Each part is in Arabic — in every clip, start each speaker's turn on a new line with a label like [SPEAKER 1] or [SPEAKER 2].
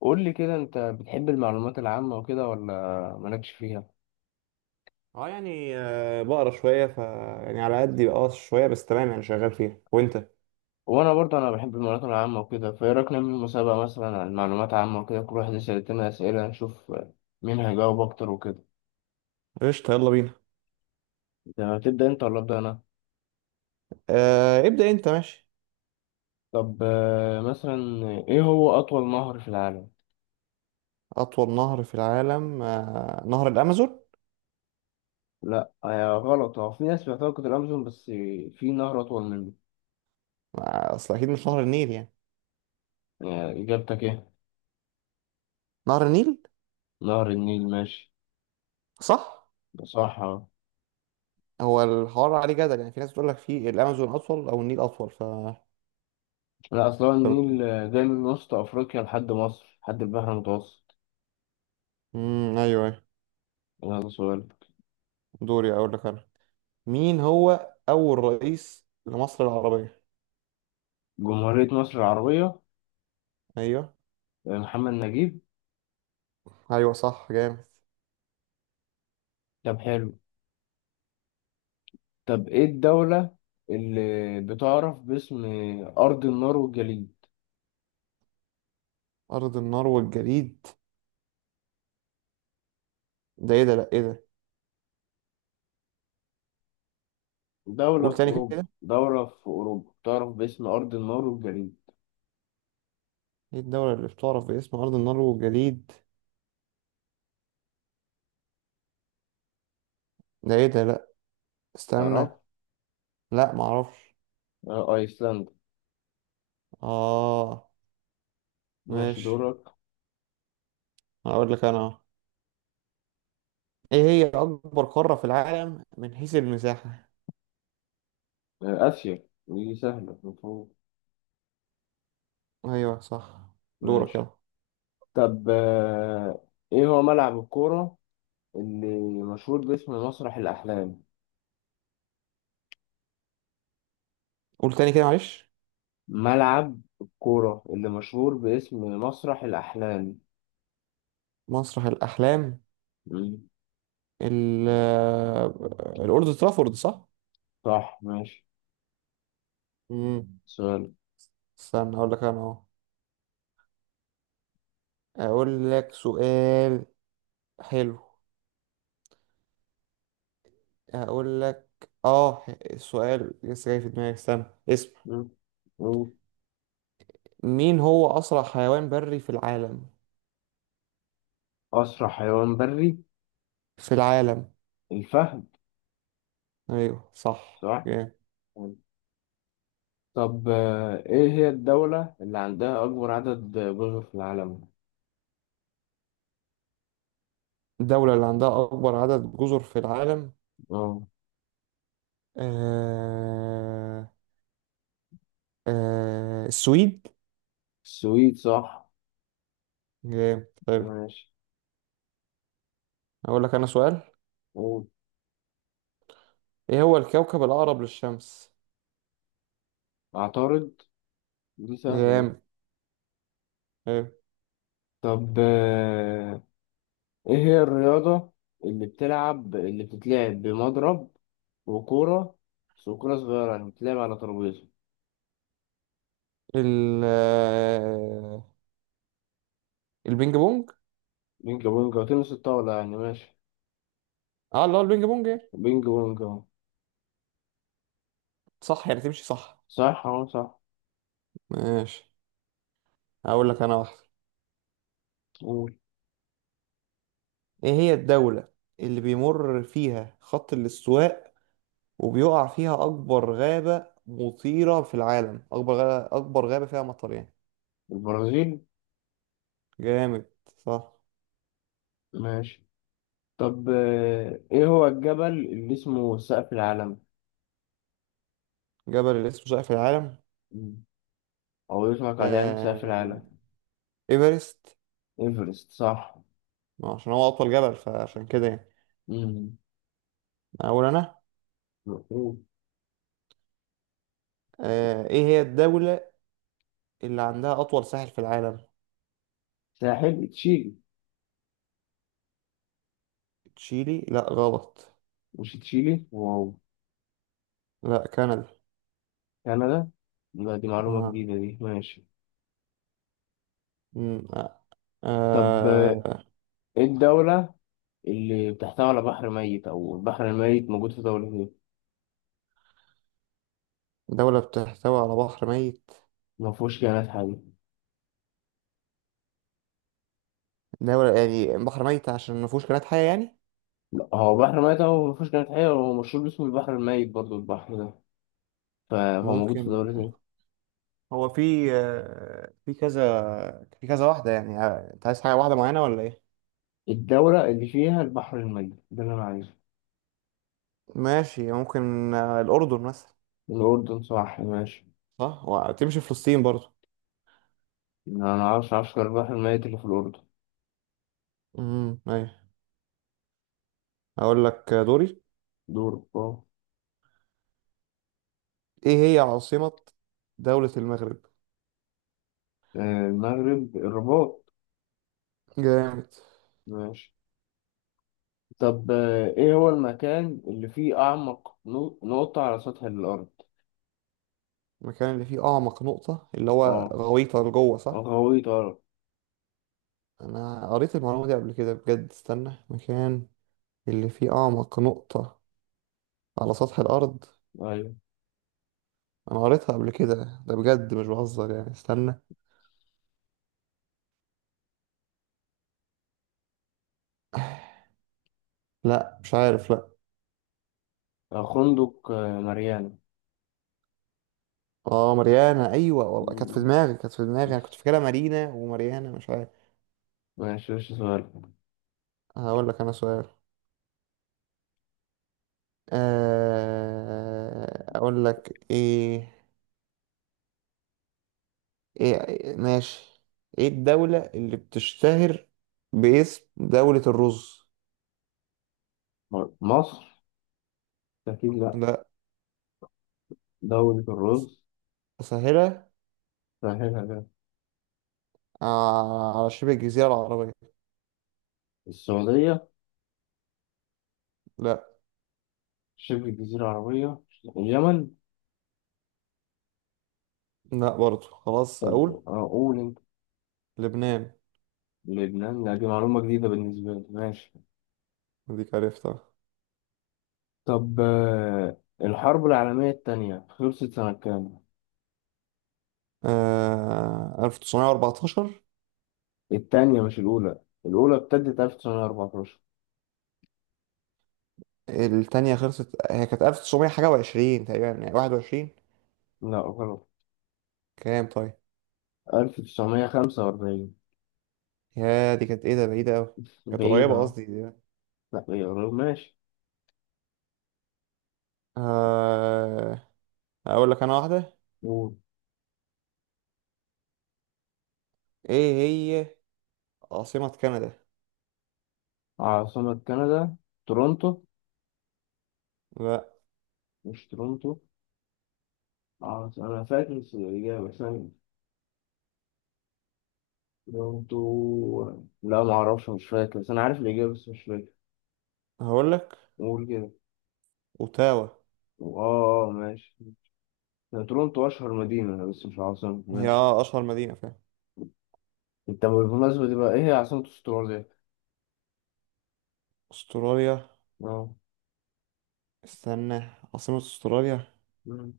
[SPEAKER 1] قول لي كده انت بتحب المعلومات العامة وكده ولا مالكش فيها؟
[SPEAKER 2] بقرا شوية يعني على قدي شوية بس تمام يعني شغال فيها. وانت؟
[SPEAKER 1] وانا برضه بحب المعلومات العامة وكده، فايه رأيك نعمل مسابقة مثلا عن المعلومات العامة وكده، كل واحد يسأل التاني أسئلة نشوف مين هيجاوب اكتر وكده.
[SPEAKER 2] قشطة، يلا بينا.
[SPEAKER 1] تمام، تبدأ انت ولا ابدأ انا؟
[SPEAKER 2] آه، ابدأ انت. ماشي.
[SPEAKER 1] طب مثلا ايه هو اطول نهر في العالم؟
[SPEAKER 2] أطول نهر في العالم نهر الأمازون.
[SPEAKER 1] لا غلط، هو في ناس بتعتقد الامازون، بس في نهر اطول منه.
[SPEAKER 2] أصل أكيد مش نهر النيل يعني.
[SPEAKER 1] اجابتك ايه؟
[SPEAKER 2] نهر النيل.
[SPEAKER 1] نهر النيل، ماشي.
[SPEAKER 2] صح.
[SPEAKER 1] صح.
[SPEAKER 2] هو الحوار عليه جدل، يعني في ناس بتقول لك في الأمازون أطول أو النيل أطول.
[SPEAKER 1] لا اصلا
[SPEAKER 2] ف-
[SPEAKER 1] النيل جاي من وسط افريقيا لحد مصر لحد البحر المتوسط.
[SPEAKER 2] أيوه أيوه.
[SPEAKER 1] يلا سؤال.
[SPEAKER 2] دوري أقول لك أنا. مين هو أول رئيس لمصر العربية؟
[SPEAKER 1] جمهورية مصر العربية.
[SPEAKER 2] أيوه.
[SPEAKER 1] محمد نجيب.
[SPEAKER 2] أيوه صح، جامد.
[SPEAKER 1] طب حلو. طب ايه الدولة اللي بتعرف باسم أرض النار والجليد؟
[SPEAKER 2] أرض النار والجليد. ده إيه ده؟ لأ إيه ده.
[SPEAKER 1] دولة
[SPEAKER 2] قول
[SPEAKER 1] في
[SPEAKER 2] تاني
[SPEAKER 1] أوروبا،
[SPEAKER 2] كده.
[SPEAKER 1] دولة في أوروبا تعرف باسم أرض النار والجليد.
[SPEAKER 2] ايه الدولة اللي بتعرف باسم أرض النار والجليد؟ ده ايه ده؟ لأ،
[SPEAKER 1] تعرف؟
[SPEAKER 2] استنى. لأ، معرفش.
[SPEAKER 1] أيسلندا.
[SPEAKER 2] اه،
[SPEAKER 1] ماشي،
[SPEAKER 2] ماشي.
[SPEAKER 1] دورك.
[SPEAKER 2] هقول لك أنا أهو. ايه هي أكبر قارة في العالم من حيث المساحة؟
[SPEAKER 1] آسيا، دي سهلة مفروض.
[SPEAKER 2] أيوه صح. دورك
[SPEAKER 1] ماشي.
[SPEAKER 2] يلا.
[SPEAKER 1] طب ايه هو ملعب الكورة اللي مشهور باسم مسرح الأحلام؟
[SPEAKER 2] قول تاني كده، معلش.
[SPEAKER 1] ملعب الكورة اللي مشهور باسم مسرح الأحلام.
[SPEAKER 2] مسرح الأحلام.
[SPEAKER 1] مم.
[SPEAKER 2] ال الأولد ترافورد، صح؟
[SPEAKER 1] صح، ماشي.
[SPEAKER 2] مم.
[SPEAKER 1] سؤال.
[SPEAKER 2] استنى أقول لك أنا أهو. أقول لك سؤال حلو. أقول لك، اه السؤال لسه جاي في دماغي، استنى اسم.
[SPEAKER 1] مم. مم.
[SPEAKER 2] مين هو أسرع حيوان بري في العالم؟
[SPEAKER 1] أسرع حيوان بري.
[SPEAKER 2] في العالم.
[SPEAKER 1] الفهد.
[SPEAKER 2] أيوه صح،
[SPEAKER 1] صح.
[SPEAKER 2] جامد.
[SPEAKER 1] مم. طب إيه هي الدولة اللي عندها أكبر عدد جزر في العالم؟
[SPEAKER 2] الدولة اللي عندها أكبر عدد جزر في العالم.
[SPEAKER 1] اه.
[SPEAKER 2] آه... السويد.
[SPEAKER 1] السويد، صح.
[SPEAKER 2] جامد، طيب.
[SPEAKER 1] ماشي.
[SPEAKER 2] أقول لك أنا سؤال.
[SPEAKER 1] قول.
[SPEAKER 2] إيه هو الكوكب الأقرب للشمس؟
[SPEAKER 1] عطارد، دي سهلة دي.
[SPEAKER 2] جامد، طيب.
[SPEAKER 1] طب إيه هي الرياضة اللي بتلعب، اللي بتتلعب بمضرب وكورة، بس وكورة صغيرة يعني، بتلعب على ترابيزة؟
[SPEAKER 2] ال آه، البينج بونج.
[SPEAKER 1] بينج بونج وتنس الطاولة يعني، ماشي.
[SPEAKER 2] اه لا، البينج بونج إيه؟
[SPEAKER 1] بينج بونج أهو.
[SPEAKER 2] صح، يعني تمشي صح.
[SPEAKER 1] صح، اه صح.
[SPEAKER 2] ماشي. أقول لك أنا واحدة.
[SPEAKER 1] قول.
[SPEAKER 2] إيه هي الدولة اللي بيمر فيها خط الاستواء وبيقع فيها أكبر غابة مطيرة في العالم، أكبر غابة، أكبر غابة فيها مطرين؟
[SPEAKER 1] البرازيل.
[SPEAKER 2] جامد، صح.
[SPEAKER 1] ماشي. طب ايه هو الجبل اللي اسمه سقف العالم؟
[SPEAKER 2] جبل اللي اسمه شائع في العالم؟
[SPEAKER 1] مم. او يطلق عليه يعني سقف العالم.
[SPEAKER 2] آه... إيفرست.
[SPEAKER 1] ايفرست، صح.
[SPEAKER 2] ما عشان هو أطول جبل، فعشان كده يعني.
[SPEAKER 1] مم.
[SPEAKER 2] أقول أنا.
[SPEAKER 1] قول.
[SPEAKER 2] إيه هي الدولة اللي عندها أطول ساحل في العالم؟
[SPEAKER 1] ساحل تشيلي.
[SPEAKER 2] تشيلي لا غلط.
[SPEAKER 1] مش تشيلي، واو.
[SPEAKER 2] لا، كندا.
[SPEAKER 1] كندا، لا دي معلومة
[SPEAKER 2] آه.
[SPEAKER 1] جديدة دي، ماشي.
[SPEAKER 2] مم، آه.
[SPEAKER 1] طب
[SPEAKER 2] آه،
[SPEAKER 1] ايه الدولة اللي بتحتوي على بحر ميت، او البحر الميت موجود في دولة ايه؟
[SPEAKER 2] دولة بتحتوي على بحر ميت.
[SPEAKER 1] ما فيهوش كائنات حية.
[SPEAKER 2] دولة يعني بحر ميت عشان ما فيهوش كائنات حية يعني.
[SPEAKER 1] لا هو بحر ميت او ما فيهوش كائنات حية، هو مشهور باسم البحر الميت برضو البحر ده، فهو موجود في
[SPEAKER 2] ممكن.
[SPEAKER 1] دولة ايه؟
[SPEAKER 2] هو في في كذا، في كذا واحدة يعني، انت عايز حاجة واحدة معينة ولا ايه؟
[SPEAKER 1] الدولة اللي فيها البحر الميت ده اللي أنا عايزه.
[SPEAKER 2] ماشي، ممكن الأردن مثلا.
[SPEAKER 1] الأردن، صح، ماشي.
[SPEAKER 2] صح، وتمشي فلسطين برضه.
[SPEAKER 1] أنا معرفش عسكر البحر الميت اللي في الأردن.
[SPEAKER 2] ايوه. هقول لك، دوري.
[SPEAKER 1] دور اه.
[SPEAKER 2] ايه هي عاصمة دولة المغرب؟
[SPEAKER 1] آه، المغرب، الرباط.
[SPEAKER 2] جامد.
[SPEAKER 1] ماشي. طب إيه هو المكان اللي فيه أعمق نقطة على سطح الأرض؟
[SPEAKER 2] المكان اللي فيه أعمق نقطة، اللي هو
[SPEAKER 1] اه.
[SPEAKER 2] غويطة لجوه، صح؟
[SPEAKER 1] غويط أرض.
[SPEAKER 2] أنا قريت المعلومة دي قبل كده، بجد. استنى. مكان اللي فيه أعمق نقطة على سطح الأرض.
[SPEAKER 1] أيوة.
[SPEAKER 2] أنا قريتها قبل كده، ده بجد مش بهزر يعني. استنى. لا، مش عارف، لا.
[SPEAKER 1] خندق ماريانا.
[SPEAKER 2] اه، مريانة. ايوه والله، كانت في
[SPEAKER 1] م-
[SPEAKER 2] دماغي، كانت في دماغي،
[SPEAKER 1] م-
[SPEAKER 2] انا كنت فاكرها مارينا ومريانة، مش عارف.
[SPEAKER 1] ماشي ماشي. سؤال.
[SPEAKER 2] هقول لك انا سؤال. اقول لك ايه. ايه. ماشي. ايه الدولة اللي بتشتهر باسم دولة الرز؟
[SPEAKER 1] مصر. أكيد لأ.
[SPEAKER 2] لا.
[SPEAKER 1] دولة
[SPEAKER 2] أس-
[SPEAKER 1] الرز.
[SPEAKER 2] اسهلها.
[SPEAKER 1] سهلها ده.
[SPEAKER 2] على شبه الجزيرة العربية.
[SPEAKER 1] السعودية.
[SPEAKER 2] لا.
[SPEAKER 1] شبه جزيرة عربية. اليمن.
[SPEAKER 2] لا برضو، خلاص
[SPEAKER 1] طب
[SPEAKER 2] اقول.
[SPEAKER 1] أقول أنت.
[SPEAKER 2] لبنان.
[SPEAKER 1] لبنان، لا دي معلومة جديدة بالنسبة لي، ماشي.
[SPEAKER 2] ديك عرفتها.
[SPEAKER 1] طب الحرب العالمية التانية خلصت سنة كام؟
[SPEAKER 2] آه، 1914.
[SPEAKER 1] التانية مش الأولى، الأولى ابتدت 1914.
[SPEAKER 2] التانية خلصت، هي كانت 1900 حاجة وعشرين تقريبا، يعني 21.
[SPEAKER 1] لا غلط.
[SPEAKER 2] كام طيب؟
[SPEAKER 1] 1945.
[SPEAKER 2] يا دي كانت ايه، ده بعيدة أوي. كانت
[SPEAKER 1] بعيدة
[SPEAKER 2] قريبة
[SPEAKER 1] أهو.
[SPEAKER 2] قصدي دي.
[SPEAKER 1] لا هي قريبة. ماشي.
[SPEAKER 2] آه... أقول لك أنا واحدة.
[SPEAKER 1] قول.
[SPEAKER 2] ايه هي عاصمة كندا؟
[SPEAKER 1] عاصمة كندا. تورونتو.
[SPEAKER 2] لا.
[SPEAKER 1] مش تورونتو؟ أنا فاكر الإجابة، بس أنا تورونتو، لا معرفش، مش فاكر، بس أنا عارف الإجابة بس مش فاكر.
[SPEAKER 2] هقول لك.
[SPEAKER 1] قول كده.
[SPEAKER 2] أوتاوا.
[SPEAKER 1] اه ماشي. هي تورونتو اشهر مدينة بس مش عاصمة،
[SPEAKER 2] هي
[SPEAKER 1] ماشي.
[SPEAKER 2] أشهر مدينة فعلا.
[SPEAKER 1] انت بالمناسبة دي بقى، ايه هي عاصمة استراليا؟
[SPEAKER 2] أستراليا.
[SPEAKER 1] اه.
[SPEAKER 2] استنى، عاصمة أستراليا.
[SPEAKER 1] مم.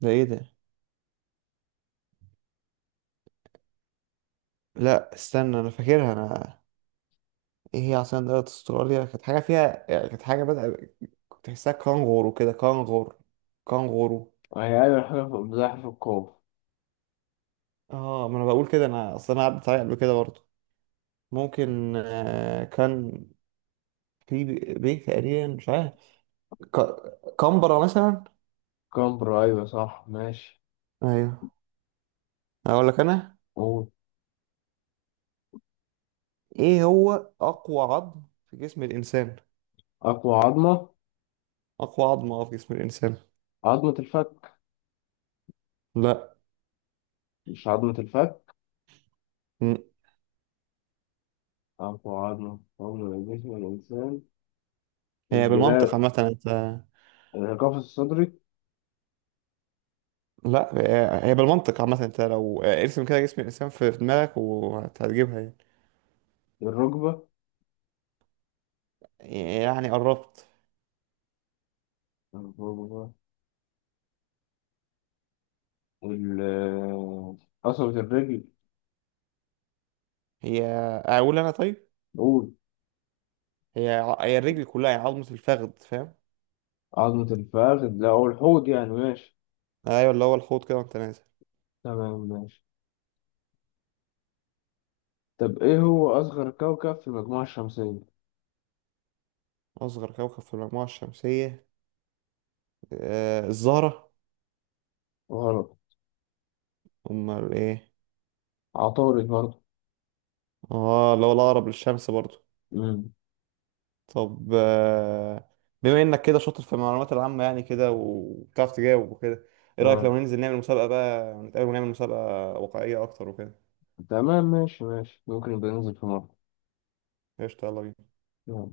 [SPEAKER 2] ده ايه ده؟ لا استنى، أنا فاكرها أنا. ايه هي عاصمة دولة أستراليا؟ كانت حاجة فيها يعني، كانت حاجة بدأ، كنت تحسها كانغورو كده، كانغور، كانغورو.
[SPEAKER 1] هي ايوه حاجة في زي حرف القاف.
[SPEAKER 2] اه، ما انا بقول كده، انا اصل انا عدت عليا قبل كده برضه. ممكن كان في بيت تقريبا، مش عارف. كمبرة مثلا.
[SPEAKER 1] كامبرا، ايوه صح، ماشي.
[SPEAKER 2] ايوه. اقول لك انا.
[SPEAKER 1] قول.
[SPEAKER 2] ايه هو اقوى عظم في جسم الانسان؟
[SPEAKER 1] اقوى عظمة.
[SPEAKER 2] اقوى عظمة في جسم الانسان.
[SPEAKER 1] عظمة الفك.
[SPEAKER 2] لا.
[SPEAKER 1] مش عظمة الفك.
[SPEAKER 2] م.
[SPEAKER 1] اقوى عظمة، عظمة جسم الانسان.
[SPEAKER 2] هي بالمنطق
[SPEAKER 1] الجلال.
[SPEAKER 2] عامة، انت.
[SPEAKER 1] القفص الصدري.
[SPEAKER 2] لا، هي هي بالمنطق عامة، انت لو ارسم كده جسم الانسان في دماغك وهتجيبها يعني.
[SPEAKER 1] الركبة.
[SPEAKER 2] يعني قربت.
[SPEAKER 1] الركبة وال قصبة الرجل.
[SPEAKER 2] هي اقول انا طيب.
[SPEAKER 1] قول.
[SPEAKER 2] هي هي الرجل كلها، هي عظمة الفخذ، فاهم؟
[SPEAKER 1] عظمة الفخذ، لا هو الحوض يعني، ماشي.
[SPEAKER 2] ايوه، اللي هو الحوت كده وانت نازل.
[SPEAKER 1] تمام، ماشي. طب ايه هو اصغر كوكب في المجموعة الشمسية؟
[SPEAKER 2] اصغر كوكب في المجموعه الشمسيه الزهره.
[SPEAKER 1] غلط.
[SPEAKER 2] امال ايه؟
[SPEAKER 1] عطارد برضه.
[SPEAKER 2] اه، اللي هو الاقرب للشمس برضو.
[SPEAKER 1] امم،
[SPEAKER 2] طب بما انك كده شاطر في المعلومات العامه يعني كده وبتعرف تجاوب وكده، ايه رايك
[SPEAKER 1] اه.
[SPEAKER 2] لو ننزل نعمل مسابقه بقى، نتقابل ونعمل مسابقه واقعيه اكتر وكده؟
[SPEAKER 1] تمام، ماشي ماشي، ممكن يبقى ننزل في مرة.
[SPEAKER 2] قشطه، يلا بينا.
[SPEAKER 1] يلا.